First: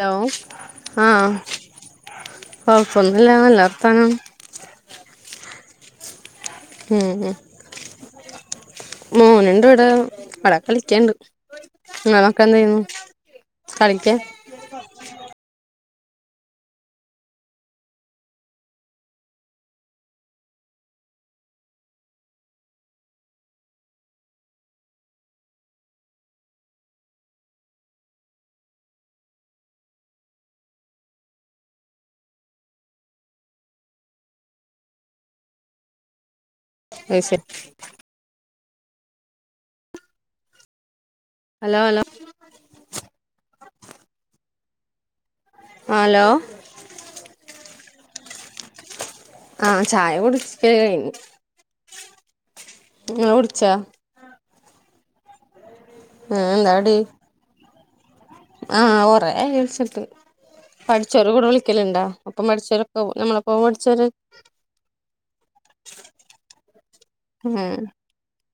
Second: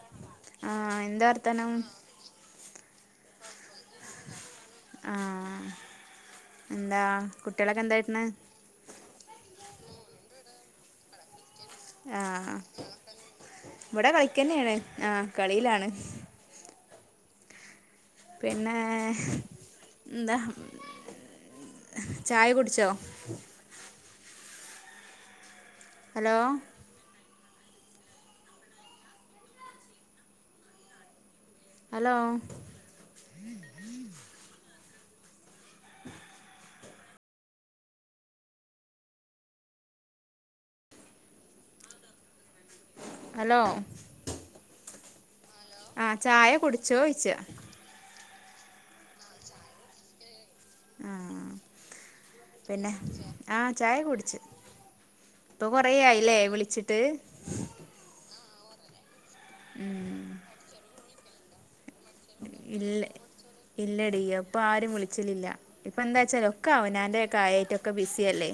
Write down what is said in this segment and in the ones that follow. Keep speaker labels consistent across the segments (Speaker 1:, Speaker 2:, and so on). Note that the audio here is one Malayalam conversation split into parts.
Speaker 1: ഹലോ
Speaker 2: ആഹ്
Speaker 1: ആഹ
Speaker 2: എന്താ വർത്താനം
Speaker 1: കൊപ്പൊന്നില്ലല്ലാർഥാന
Speaker 2: ആഹ
Speaker 1: ഉ
Speaker 2: എന്തായിട്ടണ്
Speaker 1: മോനുണ്ടിവിടെ കളിക്കയ്ണ്ട്
Speaker 2: ആഹ് ഇവ്ടെ
Speaker 1: കളിക്കാ
Speaker 2: കളിക്കന്നെയാണ് ആഹ് കളിയിലാണ് പിന്നെ ന്താ ചായ കുടിച്ചോ ഹലോ ഹലോ
Speaker 1: അയ് ശെ ഹലോ ഹലോ
Speaker 2: ഹലോ ആഹ് ചായ കുടിച്ചോ ഓയിച്ച
Speaker 1: ആഹ് ചായ കുടിച്ച് ക്കൽ കഴിഞ്ഞു
Speaker 2: ആഹ് പിന്നെ
Speaker 1: ഇങ്ങള്
Speaker 2: ആഹ്
Speaker 1: കുടിച്ചാ
Speaker 2: ചായ കുടിച്ച് ഇപ്പൊ കൊറാ ആയിലെ
Speaker 1: ഏഹ്
Speaker 2: വിളിച്ചിട്ട്
Speaker 1: എന്താടി ആഹ് കൊറെ ആയി വിളിച്ചിട്ട് പഠിച്ചോല് കൂടെ വിളിക്കല് ഇണ്ടോ ഒപ്പം പഠിച്ചവരൊക്കെ ഞമ്മളെ
Speaker 2: ഇല്ലടീ ഇപ്പ ആരും വിളിച്ചല്ലില്ല ഇപ്പ എന്താ ച്ചാറിയൊ ഒക്കെ ആവനാന്റെ
Speaker 1: ഉം
Speaker 2: കായായിട്ടൊക്കെ ബിസി അല്ലേ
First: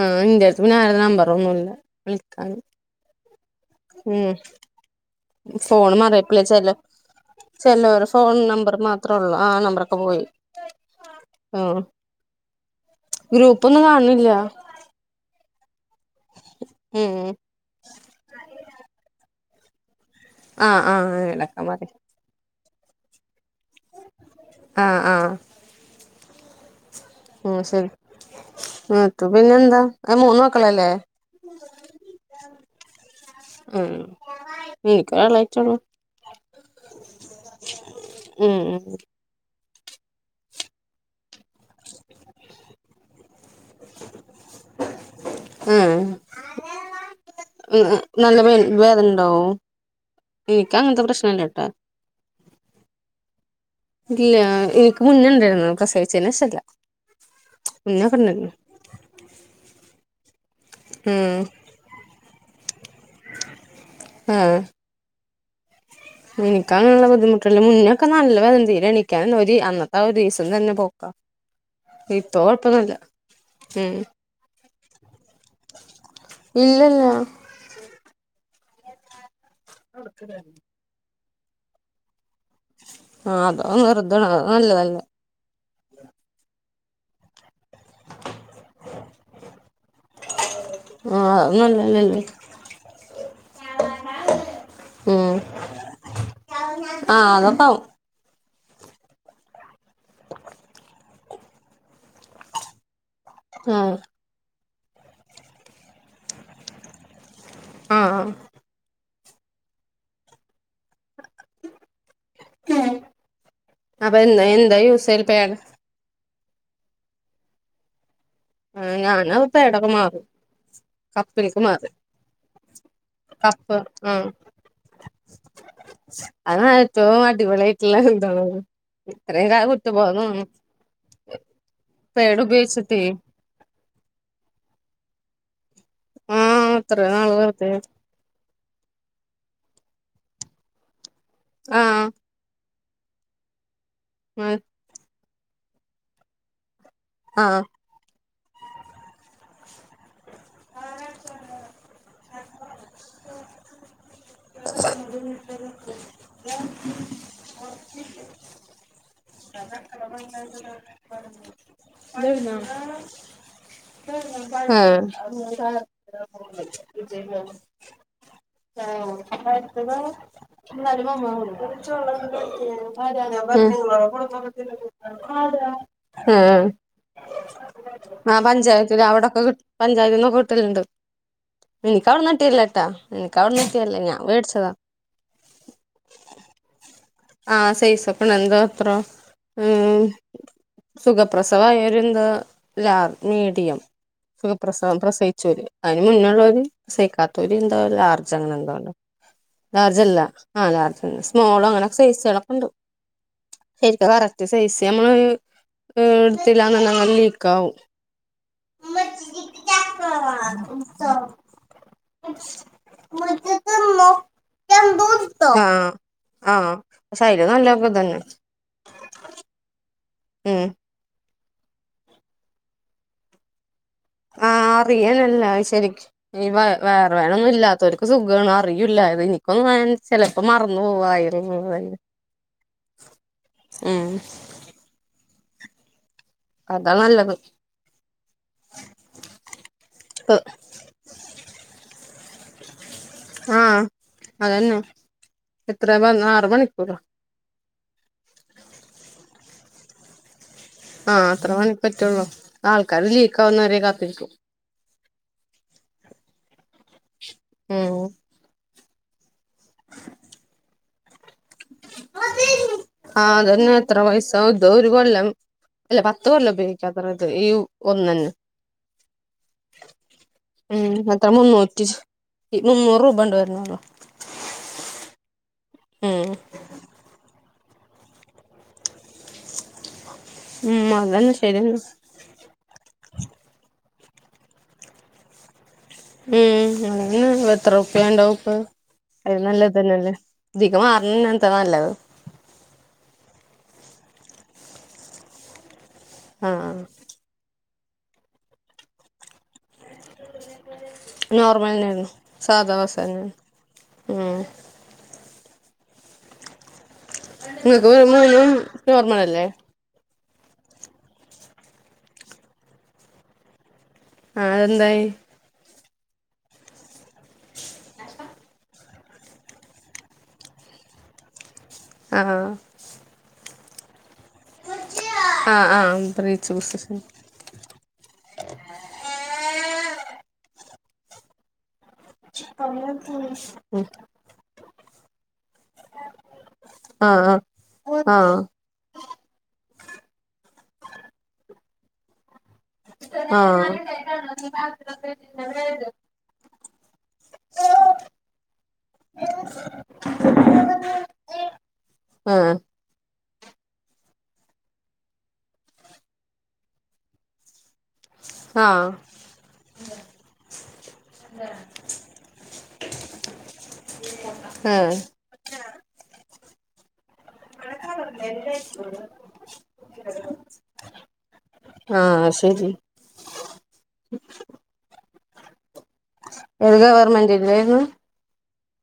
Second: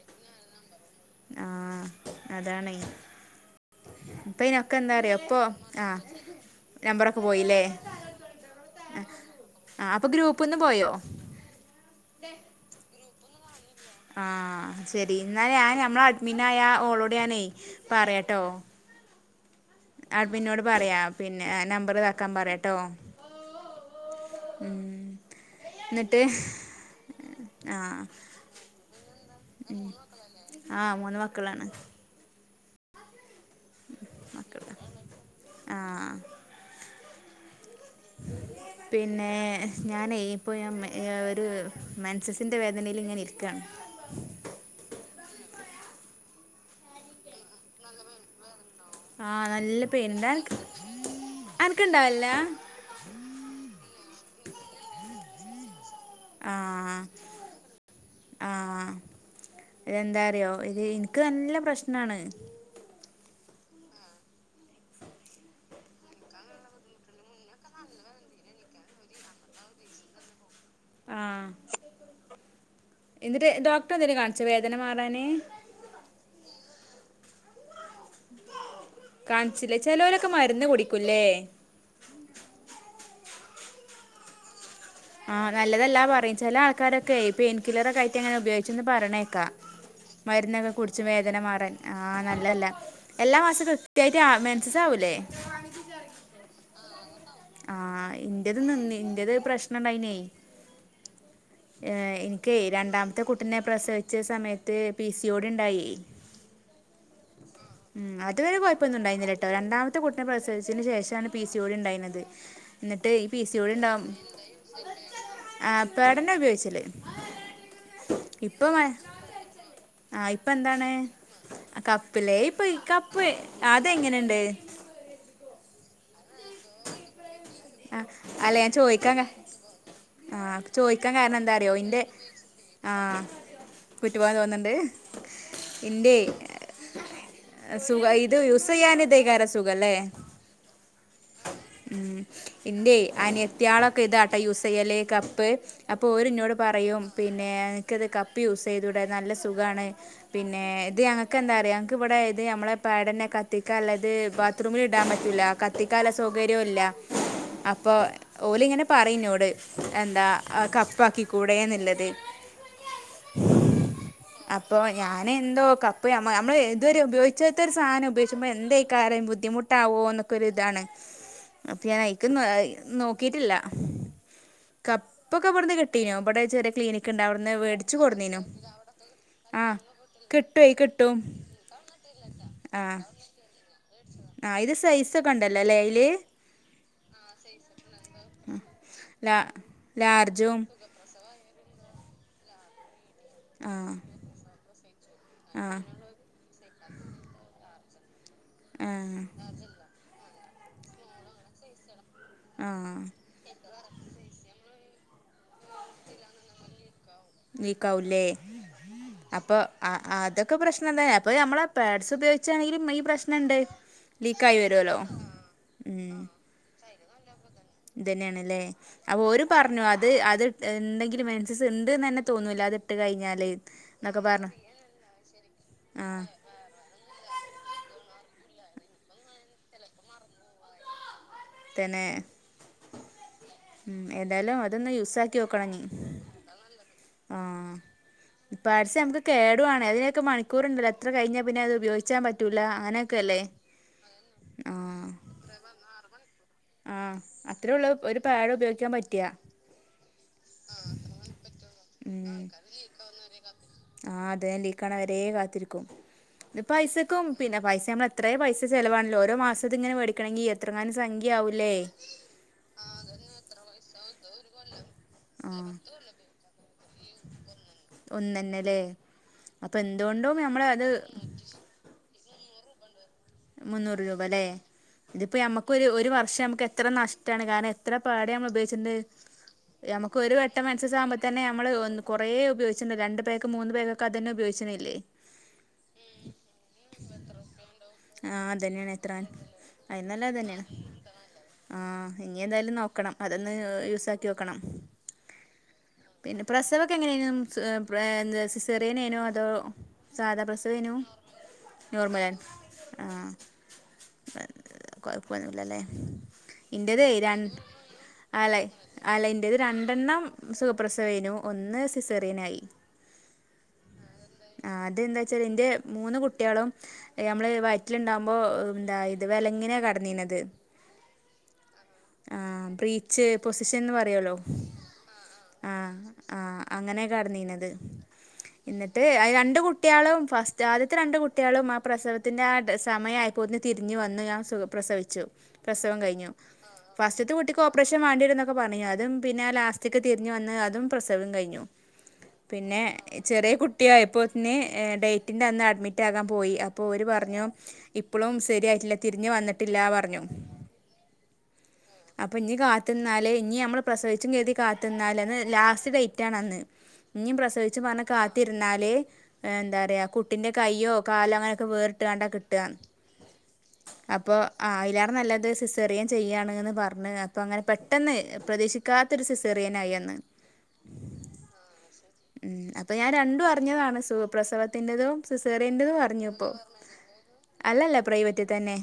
Speaker 1: ആഹ് ഇന്റെടുത്ത് പിന്നെ ആര്ടെ നമ്പറ് ഒന്നുല്ല
Speaker 2: ആഹ്
Speaker 1: വിളിക്കാന്
Speaker 2: അതാണേ
Speaker 1: ഉം
Speaker 2: ഇപ്പൊ ഇനൊക്കെ എന്താ അറിയോ ഇപ്പൊ ആ
Speaker 1: ഫോണ് മാറിയപ്പളെ ചെല
Speaker 2: നമ്പറൊക്കെ പോയില്ലേ
Speaker 1: ചെലവര് ഫോൺ നമ്പർ മാത്രേ ഒള്ളോ ആ നമ്പറൊക്കെ
Speaker 2: അപ്പൊ
Speaker 1: പോയി
Speaker 2: ഗ്രൂപ്പ്ന്ന് പോയോ
Speaker 1: ആ ഗ്രു
Speaker 2: ആഹ് ശെരി ന്നഞാൻ അ നമ്മൾ അഡ്മിൻ ആയാ ഓളോട്
Speaker 1: ഉം
Speaker 2: ഞാനെ പറയാട്ടോ ആഡ്മിനോട്‌
Speaker 1: ആഹ്
Speaker 2: പറയാ
Speaker 1: ആഹ്
Speaker 2: പിന്നെ
Speaker 1: എളക്കാൻ പറയ്
Speaker 2: നമ്പർ ഇതാക്കാൻ പറയാട്ടോ
Speaker 1: ആഹ് ആഹ്
Speaker 2: ട്ട്
Speaker 1: ഉം ശെരി അതു പിന്നെ എന്താ മൂന്ന്
Speaker 2: ആ
Speaker 1: മക്കളല്ലേ
Speaker 2: മൂന്ന് മക്കളാണ്
Speaker 1: ഉം
Speaker 2: മക്കള്
Speaker 1: എനിക്കരാളായിറ്റേ ഒള്ളൂ
Speaker 2: ആ പിന്നെ ഞാനേ ഇപ്പോ ഒരു മൻസസിൻ്റെ വേദനെൽ ഇങ്ങനെ ഇരി ക്ക
Speaker 1: ഉം ഉം നല്ല വേന
Speaker 2: ആ
Speaker 1: വേദനണ്ടാവൊ
Speaker 2: നല്ല പെയിനുണ്ട് അനക്ക്
Speaker 1: എനിക്ക്‌ അങ്ങനത്തെ പ്രശ്നല്ല ട്ടാ
Speaker 2: അനക്കുണ്ടാവില്ല
Speaker 1: ഇല്ല ഇനിക്ക് മുന്നുണ്ടായിരുന്നു പ്രസ
Speaker 2: ആഹ്
Speaker 1: ഉണ്ടായിരുന്നു
Speaker 2: ആഹ് ഇതെന്താറിയോ ഇത് ഇനിക്ക്
Speaker 1: ഉം
Speaker 2: നല്ല പ്രശ്നാണ്
Speaker 1: ആഹ് ഇനിക്ക്‌ അങ്ങനെള്ള ബുദ്ധിമുട്ടല് മുന്നൊക്കെ നല്ല വേദന തീരെ എണിക്കാൻ ഒരു അന്നത്തെ ഒരീസം ഇപ്പം തന്നെ പോക്കാ
Speaker 2: ആഹ്
Speaker 1: ഇപ്പ കൊഴപ്പന്നുല്ല ഉം
Speaker 2: ദന മാറാന്
Speaker 1: ഇല്ലല്ല
Speaker 2: കാൺച്ചിലെ ചെലോലൊക്കെ മരുന്ന് കുടിക്കുംലെ
Speaker 1: ആഹ് അത് വെറുതെആണ് നല്ലതല്ല
Speaker 2: ആഹ് നല്ലതല്ലാ പറയും ചില ആൾക്കാരൊക്കെ ഇപ്പ എനി കിലറ കയറ്റ ഇങ്ങനെ ഉപയോഗിച്ചെന്ന് പറഞ്ഞേക്കാം മരുന്നൊക്കെ കുടിച്ച്
Speaker 1: ആ
Speaker 2: വേദന
Speaker 1: അത്
Speaker 2: മാറാൻ
Speaker 1: നല്ലതല്ലല്ലേ
Speaker 2: ആഹ് നല്ലല്ല എല്ലാ മാസവും കൃത്യമായിട്ട് മെൻസസാവൂല ലെ
Speaker 1: ആഹ് അതൊക്കെആവും
Speaker 2: എന്റത് നിന്ന്‌ എന്റത് പ്രശ്ണുണ്ടായിനേ ഏ എനിക്കെ രണ്ടാമ മത്തെ കുട്ടിനെ
Speaker 1: ആ
Speaker 2: പ്രസവിച്ച സമയത്ത് പി സിയിയോടിണ്ടായി
Speaker 1: ആ
Speaker 2: ഉം അതുവരെകൊയപ്പൊന്നും ഉണ്ടായിുന്നില്ലട്ടോ രണ്ടാമത്തെ കുട്ടിനെ പ്രസിച്ചതിന് ശേഷാണ് പി സി ഓടി ഇണ്ടായിരുന്നത് എന്നിട്ട് ഈ പി സി ഒ ടി ഇണ്ടാവും
Speaker 1: അപ്പൊ എന്താ എന്താ യൂസ് ചെയ്യല് പേട
Speaker 2: ആ പ്പ പാടാന്ന ഉപയോഗിചില്ലേ ഇപ്പൊ
Speaker 1: ഞാന് പേടൊക്കെ മാറി
Speaker 2: ആ ഇപ്പൊ എന്താണ്
Speaker 1: കപ്പിലേക്ക്
Speaker 2: ആ
Speaker 1: മാറി
Speaker 2: കപ്പിലേ ഇപ്പൊ കപ്പ്
Speaker 1: കപ്പ് ആ
Speaker 2: അതെങ്ങനെണ്ട്
Speaker 1: അതാണ് ഏറ്റോം അടിപൊളി ട്ടുള്ള
Speaker 2: അല്ല
Speaker 1: എന്താണത്
Speaker 2: ഞാൻ ചോദിക്കാൻ കാ
Speaker 1: ഇത്രയും കാല കുറ്റബോധം
Speaker 2: ആ
Speaker 1: തോന്നണ്
Speaker 2: ചോദിക്കാൻ കാരണം
Speaker 1: പാടുപയോഗിച്ച് ട്ടെ
Speaker 2: കുറ്റബോധം തോന്നണ്ട് എൻ്റെ
Speaker 1: ആ ഇത്രയും നാള് വെറുതെ
Speaker 2: സുഗായിത് യൂസ് സെയ്യാനിതേകാര സുഖല്ലേ
Speaker 1: ആ
Speaker 2: ഇന്റെ അനത്യാളൊക്കെ ഇതാട്ടാ യുസെയ്യല് കപ്പ് അപ്പൊ ഓരിന്നോട് പറ പറയും പിന്നെ
Speaker 1: ആഹ്
Speaker 2: എനിക്കത് കപ്പ് യൂസ് ചെയ്തൂടെ നല്ല സുഖാണ് പിന്നെ ഇത് ഞങ്ങക്ക് എന്താറിയോ ഞങക്ക് ഇവിടെ ഇത് നമ്മളെ പാടന്നേ ക കത്തിക്കാല്ലത് ബാത്റൂമിൽ ഇടാൻ പറ്റൂല കത്തിക്കാല സൗകര്യവുല്ല അപ്പൊ ഓലിങ്ങനെ പറയുന്നോട് എന്താ കപ്പാക്കി കൂടെയെന്നുള്ളത് അപ്പൊ
Speaker 1: ആഹ്
Speaker 2: ഞാനെന്തോ കപ്പ് നമ്മള് ഇതുവരെ ഉപയോഗിചാത്ത ഒരു സാധനം ഉപയോഗിചുമ്പോ എന്തോ എന്തയ്ക്കാരം ബുദ്ധിമുട്ടാവോ എന്നൊക്കെ ഒരിതാണ് അപ്പൊ ഞാനയിക്കുന്ന നോക്കിട്ടില്ല കപ്പൊക്കെ ഇബടെന്നു കിട്ടീനു ഇബടെ ചെറിയ ക്ലിനിക്ക് ഇണ്ടാവടെ
Speaker 1: ആ പഞ്ചായത്തില് അവിടൊക്കെ
Speaker 2: ആഹ്
Speaker 1: പഞ്ചായത്തിന്നൊക്കെ
Speaker 2: കിട്ടുവേ
Speaker 1: കിട്ടലുണ്ട്
Speaker 2: കിട്ടും
Speaker 1: എനിക്ക അവിടന്നിട്ടീലാട്ടാ നിക്ക അവിടന്ന്
Speaker 2: ആ ഇത് സൈസൊക്കെ ഉണ്ടല്ലോ ലേ അയില്
Speaker 1: ആ സൈസൊപ്പണ എന്തോ അത്രോ
Speaker 2: ലാ
Speaker 1: ഉം
Speaker 2: ലാർജും
Speaker 1: സുഖ പ്രസവമായോര് എന്താ ലാർജ് മീഡിയം
Speaker 2: ആഹ്
Speaker 1: സുഖപ്രസം പ്രസയിചോര്
Speaker 2: ആഹ്
Speaker 1: അതിന് മുന്നുള്ളോര് പ്രസയിക്കാത്തൂരി എന്താ ലാർജ് അങ്ങനെ എഎന്തോണ്ട്
Speaker 2: ആഹ്
Speaker 1: ലാർജ് അല്ല ആല്ല സ്മോളോ അങ്ങന സൈസുകളൊക്കെണ്ട്
Speaker 2: ആഹ്
Speaker 1: ശരിക്ക് കറക്റ്റ് സൈസ് നമ്മള് എടുത്തില്ലാന്ന്‌ണ്ട്ന്ന്‌
Speaker 2: ലീക്കാവുലേ അപ്പൊ അ അതൊക്കെ പ്രശ്നം എന്താ അപ്പൊ നമ്മള പാഡ്സ് ഉപയോഗിച്ചാണെങ്കിലും ഈ പ്രശ്നണ്ട് ലീ ലീക്കായി വരുവല്ലോ ഉം
Speaker 1: ആ സയി
Speaker 2: ഇതന്നേണല്ലേ അപ്പൊ ഓര് പറഞ്ഞു അത് അത്
Speaker 1: ഉം
Speaker 2: ഇണ്ടെങ്കില് മെൻ സസ് ഉണ്ട്ന്ന് തന്നെ തോന്നൂല്ല അത് ഇട്ട് കഴിഞ്ഞാല് എന്നൊക്കെ പറഞ്ഞു
Speaker 1: ആ അറിയാന്നല്ല ശരിക്ക്
Speaker 2: ആഹ്
Speaker 1: വ വയറ് വേദ നൊന്നും ഇല്ലാത്തോരിക്ക് സുഗോണ് അറിയുല്ല ഇതെനിക്കൊന്നു ആയ ഞാൻ ചെലപ്പോ മറന്നോവും ആയെ
Speaker 2: തന്നെ ഉം എന്തായാലും അതൊന്ന് യൂസാക്കിയോക്കണനി
Speaker 1: അതാ നല്ലത്
Speaker 2: പാട്സ് നമക്ക് കേടുവാണേ അതിനൊക്കെ മണിക്കൂറുണ്ടല്ലോ എത്ര കഴിഞ്ഞാ പിന്നെ അത് ഉപയോഗിച്ചാൻ പറ്റൂല അങ്ങനെ
Speaker 1: ആ അതന്നെ എത്ര വ
Speaker 2: ആ അത്ര ഉള്ള ഒരു പാടുപയോഗിക്കാൻ പറ്റിയാ
Speaker 1: ആ അത്ര മണി പറ്റുള്ളൂ ആൾക്കാര് ലീക്ക് ആവുന്നവരെ കാത്തിരിക്കും
Speaker 2: രെ കാത്തിരിക്കും പൈസക്കും പിന്നെ പൈസ
Speaker 1: ഉം
Speaker 2: നമ്മളെത്ര പൈസ ചിലവാണല്ലോ ഓരോ മാസ അത് ഇങ്ങെ മേടിക്കണെങ്കി എങ്ങാനും സംഖ്യ ആവൂലേ
Speaker 1: ആഹ അതെന്നെ എത്ര പൈസാവും ഇതോ ഒരു കൊല്ലം
Speaker 2: ആഹ്
Speaker 1: അല്ല പത്ത് കൊല്ലം ഉപയോഗിക്കാത്രേ ഇത് ഒന്നന്നെ
Speaker 2: ഒന്നന്നെല്ലേ അപ്പൊ എന്തുകൊണ്ടും നമ്മള് അത്
Speaker 1: ഉം എത്ര മുന്നൂറ്റിച്ചി ഇ മൂന്നൂറു
Speaker 2: മുന്നൂറ് രൂപ ല്ലേ? ഇതിപ്പോ ഞമ്മക്ക് ഒരു ഒരു
Speaker 1: ഉം
Speaker 2: വർഷം നമുക്ക് എത്ര നഷ് ട്ടാണ് കാരണം എത്ര പാട് നമ്മൾ ഉപയോഗിച്ചിണ്ട് യമ ക്ക് ഒരു വട്ടം
Speaker 1: ഉം
Speaker 2: മെൻസസാകുമ്പോ
Speaker 1: അതന്നെ
Speaker 2: തന്നെ നമ്മള്
Speaker 1: ശരിയെന്ന
Speaker 2: കുറേ ഉപയോഗിച്ചിണ്ട് രണ്ട് പേക്ക് മൂന്ന് പേക്ക് ഒക്ക അതന്നെ ഉപയോഗിച്ചുന്നില്ലേ
Speaker 1: ഉം അതന്നെ എത്ര ഉറു
Speaker 2: ആ അതന്നെയാണ് എത്ര അയിൽന്നല്ലെ അതന്നെയാണ്.
Speaker 1: ഇതിക്ക് മാറണ എന്താ
Speaker 2: ആ
Speaker 1: നല്ലത്
Speaker 2: ഇനി എന്തായാലും നോക്ക ക്കണം അതൊന്ന് യൂസാക്കി നോക്കണം. പിന്നെ
Speaker 1: ആഹ്
Speaker 2: പ്രസവൊക്കെ എങ്ങനെയേനും? സുഖ പ്ര സിസേറിയനേനോ അതോ സാധാ പ്രസവേനു
Speaker 1: നോർമൽ തന്നെയായിരുന്നു
Speaker 2: നോർമല
Speaker 1: സാധാ ആ
Speaker 2: പോന്നില്ലല്ലേ എന്റതെ രണ്ട്
Speaker 1: നിങ്ങൾക്ക് മൂന്നും
Speaker 2: അല്ല അല്ല
Speaker 1: നോർമലല്ലേ
Speaker 2: എന്റേത് രണ്ടെണ്ണം സുഖപ്രസവേനു ഒന്ന് സിസേറിയനായി
Speaker 1: ആഹ്
Speaker 2: ആ
Speaker 1: അതെന്തായി
Speaker 2: അതെന്താ വച്ചാല് എന്റെ മൂന്ന് കുട്ടികളും ഞമ്മള് വയ് റ്റില്ണ്ടാകുമ്പോ എന്താ ഇത് വിലങ്ങനാ കടന്നീന്നത്
Speaker 1: ആ
Speaker 2: ച്ചെ പൊസിഷൻന്ന് പറയല്ലോ
Speaker 1: ആഹ്
Speaker 2: ആ
Speaker 1: ആഹ്
Speaker 2: ആ
Speaker 1: ബ്രീച്ച് ബസ്
Speaker 2: അങ്ങനെയക്കെടനീന്നത് എന്നിട്ട് അത് രണ്ട് കുട്ടികളും ഫസ്റ്റ് ആദ്യത്തെ രണ്ട് കുട്ട്യാളും ആ പ്രസവത്തിന്റെ ആ സമയം ആയപ്പൊതെ
Speaker 1: ഉം
Speaker 2: തിരിഞ്ഞു വന്നു ഞാൻ സുഖപ്രസവിച്ചു. പ്രസവം കഴിഞ്ഞു
Speaker 1: ആഹ്
Speaker 2: ഫസ്റ്ററ്റ്ത്ത് കുട്ടിക്ക് ഓപ്പറേഷൻ
Speaker 1: ആഹ് ആഹ്
Speaker 2: വേണ്ടിവരുന്നൊക്കെ പറഞ്ഞു അതും പിന്നെ ലാസ്റ്റക്ക് തിരിഞ്ഞു വന്ന് അത് തും പ്രസവം കഴിഞ്ഞു. പിന്നെ
Speaker 1: ആഹ്
Speaker 2: ചെറിയ കുട്ടിയായപ്പോൾതിന് ഡേറ്റിൻ്റെ അന്ന് അഡ്മിറ്റാകാൻ പോയി അപ്പോൾ ഓരു പറഞ്ഞു ഇപ്പോളും സരിയായിട്ടില്ല തിരിഞ്ഞു വന്നിട്ടില്ലാ പറഞ്ഞു അപ്പൊ ഇഞ്
Speaker 1: ആഹ്
Speaker 2: കാത്തുനിന്ന ന്നാല് ഇനി നമ്മൾ പ്രസവിച്ചും കരുതി കാത്തു നിന്നാല് ത് ലാസ്റ്റ് ഡേറ്റ് ആണ് അന്ന് ഇനിയും പ്രസവി ച്ച് പറഞ്ഞു
Speaker 1: ആഹ്
Speaker 2: കാത്തിരുന്നാല് എന്താ പറയാ കുട്ടിന്റെ കയ്യോ കാലോ അങ്ങനെയൊക്കെ വേറിട്ടാണ്ടാ കി ട്ടാന്ന്. അപ്പൊ ആ
Speaker 1: ആഹ്
Speaker 2: അയിലേറെ നല്ലത് സിസേറിയൻ ചെയ്യാണ്ന്ന് പർഞ്ഞ് അപ്പൊ അങ്ങനെ പെട്ടെന്ന് പ്രതീക്ഷിക്കാത്തൊരു സിസേറിയനായി അന്ന്
Speaker 1: ആഹ്
Speaker 2: ഉം
Speaker 1: ശരി
Speaker 2: അപ്പൊ ഞാൻ രണ്ടും അറിഞ്ഞതാണ് സുഖപ്രസവത്തിന്റതും സിസേറിയന്റേതും അറിഞ്ഞു ഇപ്പൊ.
Speaker 1: ഏത് ഗവർമെന്റിന്റെയായിരുന്നു
Speaker 2: അല്ലല്ല പ്രൈവറ്റി തന്നെ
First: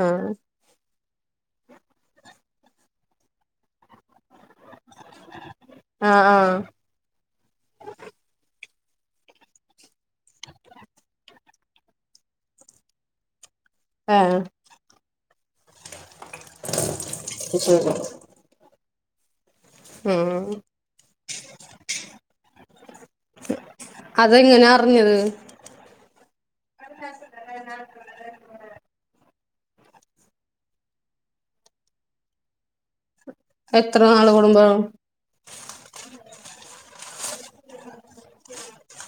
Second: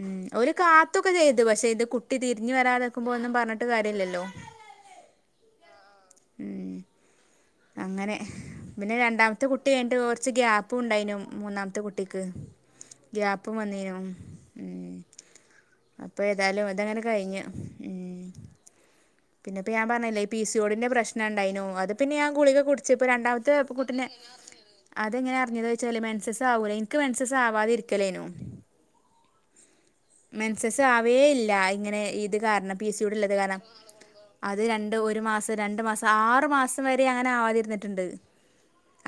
Speaker 2: ഉം
Speaker 1: ആഹ്
Speaker 2: ഓരു കാത് ത്തൊക്കെ ചെയ്തു പക്ഷെ ഇത് കുട്ടി തിരിഞ്ഞു വരാതിക്കുമ്പോ ഒന്നും പറഞ്ഞിട്ട് കാര്യല്ലല്ലോ
Speaker 1: ആ ആ
Speaker 2: അങ്ങനെ പിന്നെ രണ്ടാമത്തെ കുട്ടി കഴിഞ്ഞിട്ട് കുറച്ച് ഗ്യാപ്പു ഉണ്ടായിനു മൂന്നാമ ത്തെ കുട്ടിക്ക് ഗ്യാപ്പും വന്നീനു
Speaker 1: ആഹ്
Speaker 2: ഉം അപ്പൊ ഏതായാലും അതങ്ങനെ കഴിഞ്ഞ്
Speaker 1: ശരി
Speaker 2: ഉം പിന്നെപ്പോ ഞാൻ പറഞ്ഞില്ലേ ഈ പി
Speaker 1: ഉം
Speaker 2: സി യൊഡിന്റെ പ്രശ്ണം ഉണ്ടായിനു അത് പിന്ന ഞാൻ ഗുളിക കുടിച്ച് ഇപ്പോ രണ്ടാമത്തെ കുട്ടിനെ
Speaker 1: അതെങ്ങനെ അറിഞ്ഞത്
Speaker 2: അതെങ്ങനെ അറിഞ്ഞത് വെച്ചാല് മെൻസസ് ആവൂല എനിക്ക് മെനസസാവാതിരിക്കലേനു മെൻസസ് ആവേ ഇല്ല ഇങ്ങനെ ഇത് കാരണം പി സി ഓടിള്ളത് കാരണം.
Speaker 1: എത്ര നാള്
Speaker 2: അത്
Speaker 1: കൂടുമ്പോ
Speaker 2: രണ്ട് ഒരുമാസം രണ്ടുമാസം ആറുമാസം വര് രേ അങ്ങനെ ആവാതിരുന്നിട്ടുണ്ട്.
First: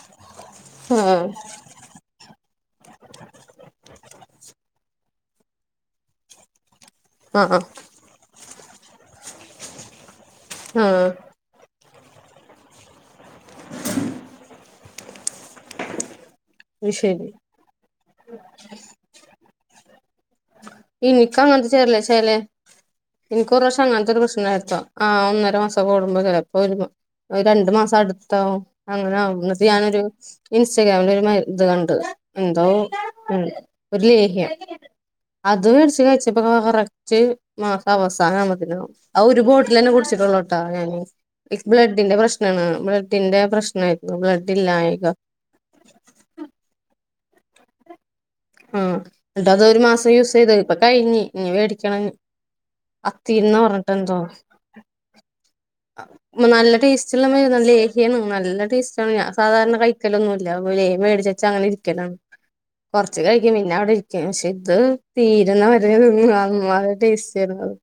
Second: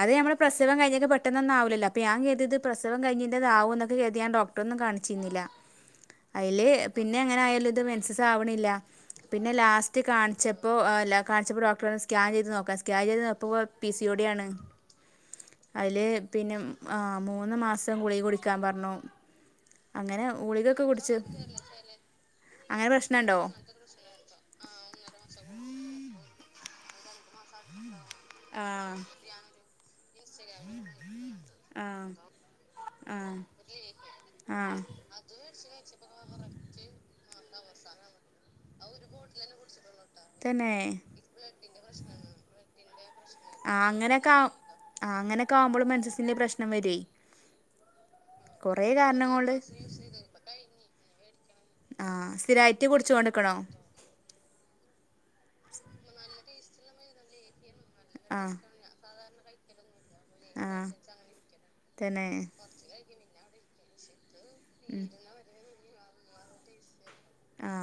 Speaker 2: അത് നമ്മളെ പ്രസവം കഴിഞ്ഞിട്ട്
Speaker 1: ആഹ്
Speaker 2: പെട്ടെന്ന് ഒന്നും ആവൂല്ലല്ലോ അപ്പോൾ ഞാൻ കരുതിയത് പ്രസവം കഴിഞ്ഞതിന്റെതാവും എന്ന് കരുതി ഡോക്ടറിനെ കാണി ച്ചിരുന്നില്ല. അയില് പിന്നെങ്ങനെ
Speaker 1: ആഹ്
Speaker 2: ആയാലു ഇത് മെൻസസ് ആവണില്ല ല്ല പിന്നെ ലാസ്റ്റ് കാണിച്ചപ്പോ
Speaker 1: ആഹ്
Speaker 2: കാണിച്ചപ്പോ ഡോക്ടർ സ്കാൻ ചെയ്ത് നോക്കാം സ്കാൻ ചെയ്തു നോക്കാൻ പിന്നെ ലാസ്റ്റ് കാണിച്ചപ്പോൾ പ്പ്വാ പീസീഓഡ്യാണ് അയ്ല് പിന്നെ മ്
Speaker 1: അത്
Speaker 2: ആഹ്
Speaker 1: ശരി
Speaker 2: മൂന്ന് മാസം ഗുളിക്കുടിക്കാം പർഞ്ഞു.
Speaker 1: ഇനിക്കാങ്ങത്തെ ചേറലേ ശേലേ
Speaker 2: അങ്ങനെ പ്രശ്നമുണ്ടോ
Speaker 1: എനിക്കൊര് വഷം അങ്ങനത്തെ ഒരു പ്രശ്നണ്ടായിരുന്നു ആ ഒന്നര മാസം കൂടുമ്പോ ചിലപ്പോ വരുമോ ഒര് രണ്ട് മാസം അട് ത്താവും
Speaker 2: ആ
Speaker 1: അങ്ങനാവും ഇന്നട്ട് ഞാനൊരു ഇൻസ്റ്റഗ്രാമിലൊര് ഇത്
Speaker 2: ആ
Speaker 1: കണ്ട് എന്തോ
Speaker 2: ആ
Speaker 1: മ് ഒര് ലേഹ്യം
Speaker 2: ആ
Speaker 1: അത് വേടിച്ച് കഴിച്ചപ്പൊ കൊർച്ച് മാസ അവസാനമ്പത്തിനും ഒര് ബോട്ടിൽ തന്നെ കുടി ച്ച് ട്ടൊള്ളൂട്ടോ ഞാന്
Speaker 2: തന്നെ
Speaker 1: ഇക്ക് ബ്ലഡിന്റെ പ്രശ്നാണ് ബ്ലഡ് ട്ടിന്റെ
Speaker 2: ആ
Speaker 1: പ്രശനായിര്ന്നു
Speaker 2: അങ്ങനെയൊക്കെ
Speaker 1: ബ്ലഡ് ഇല്ലായിക
Speaker 2: ആ അങ്ങനെയൊക്കെ ആകുമ്പോൾ മെൻസസിന്റെ പ്രശ്നം വരുവേ കൊറേ
Speaker 1: ആഹ്
Speaker 2: കാരണം കൊണ്ട്
Speaker 1: ന്ന്ട്ടത് ഒര് മാസം യൂസ് ചെയ്ത് പ്പ കയ്ഞ്ഞി ഞ്ഞി മേടിക്കണം
Speaker 2: ആ സ്ഥിരായിട്ട് കുടിച്ചു കൊണ്ടിക്കണോ
Speaker 1: അത്തീര്ന്ന് പറഞ്ഞിട്ടെന്തോ നല്ല ടേസ്റ്റള്ള മര്ന്നാണ് ലേഹ്യാണ്.
Speaker 2: ആ
Speaker 1: നല്ല ടേസ്റ്റാണ് ഞാൻ സാധാരണ കയ് ഇരിക്കലൊന്നുല്ല
Speaker 2: ആ
Speaker 1: അപോലെ മേടിചെച്ചാങ്ങനെ ഇരിക്കലാണ്
Speaker 2: തന്നെ
Speaker 1: കൊറച്ച് കഴിക്കും പിന്നെ അവിടെ ഇരിക്കും പഷേ ത് ത് തീര്ന്ന വരെ നല്ല ടേസ്റ്റേര് ന്നു അത്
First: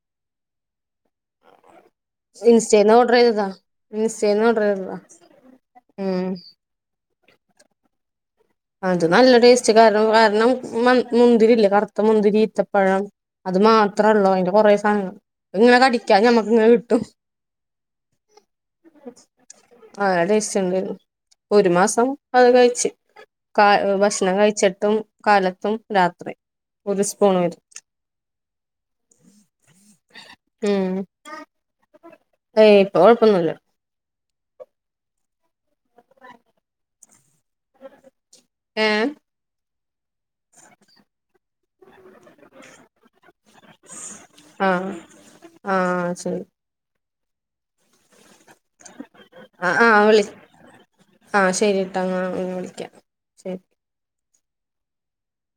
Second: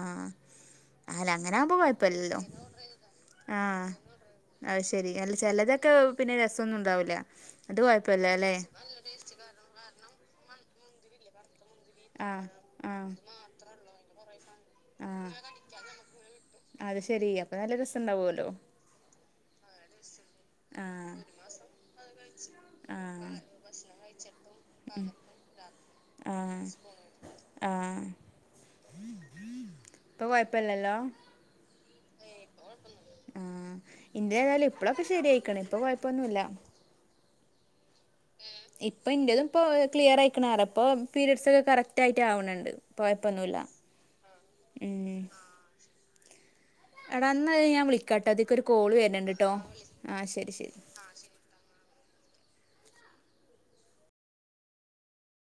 Speaker 2: അല അങ്ങനാകുമ്പോ കൊയ് പ്പല്ലല്ലോ
Speaker 1: ഇൻസ്റ്റേന്ന് ഓർഡർ ചെയ്തതാ
Speaker 2: ആഹ്
Speaker 1: ഇൻസ്റ്റേന്ന് ഓർഡർ
Speaker 2: അ
Speaker 1: ചെയ്തതാ
Speaker 2: ശെരി അല്ല ചെലതെക്കെ
Speaker 1: ഉം
Speaker 2: പിന്നെ രസൊന്നുണ്ടാവൂല. അത് കുയപ്പല്ലേ
Speaker 1: അത് നല്ല ടേസ്റ്റ് കാരണം കാരണം മുന്തിരില്ലേ കർ ത്ത
Speaker 2: ആ ആ
Speaker 1: മുന്തിരീത്തപ്പഴം അത് മാത്രള്ളൂ അയ്ന്റെ കൊറേ
Speaker 2: ആ
Speaker 1: സാധനങ്ങള് അത്ങ്ങനെ കടിക്കാ ഞമ്മക്ക്ങ്ങനെ കിട്ട്
Speaker 2: അത് ശെരി അപ്പ നല്ല രസണ്ടാവോലോ
Speaker 1: ആ നല്ല ടെസ്റ്റ് ണ്ടായിര്ന്നു ഒര് മാസം അത് കഴ്ച്ച്.
Speaker 2: ആ
Speaker 1: ഭക്ഷണം കയ്ച്ച്ട്ടും കാലത്തും രാത്രി
Speaker 2: ആ
Speaker 1: ഒര് സ്പൂൺ വെരും.
Speaker 2: പ്പ കൊയപ്പല്ലല്ലോ
Speaker 1: ഏയ് ഇപ്പ കൊഴപ്പൊന്നുല്ല
Speaker 2: ഇന്റെതായാലും ഇപ്പളൊക്കെ ശെരയ്‌ക്ക്ണ്. ഇപ്പ കൊയപ്പൊന്നുല്ല.
Speaker 1: ഏഹ്
Speaker 2: ഇപ്പ ഇന്റതുപ്പോ ക്ലിയറായ്ക്ക്ണ് റയാ പ്പൊ പീരയഡ്സൊക്കെ കറക്റ്റ് റ്റായിട്ടാവ്ണ് ണ്ട് കൊയ്പ്പൊന്നൂല്ല
Speaker 1: ആഹ്
Speaker 2: മ്
Speaker 1: ആഹ് ശരി
Speaker 2: എടാ ന്നയ് ഞാൻ വിളിക്കാട്ടോ ദീക്കൊര് കോള് വര്ണ് ണ്ട്ട്ടോ ആഹ് ശെരി ശെരി
Speaker 1: ങ്ങളെ പിന്നെ വിളിക്കാം ശെരി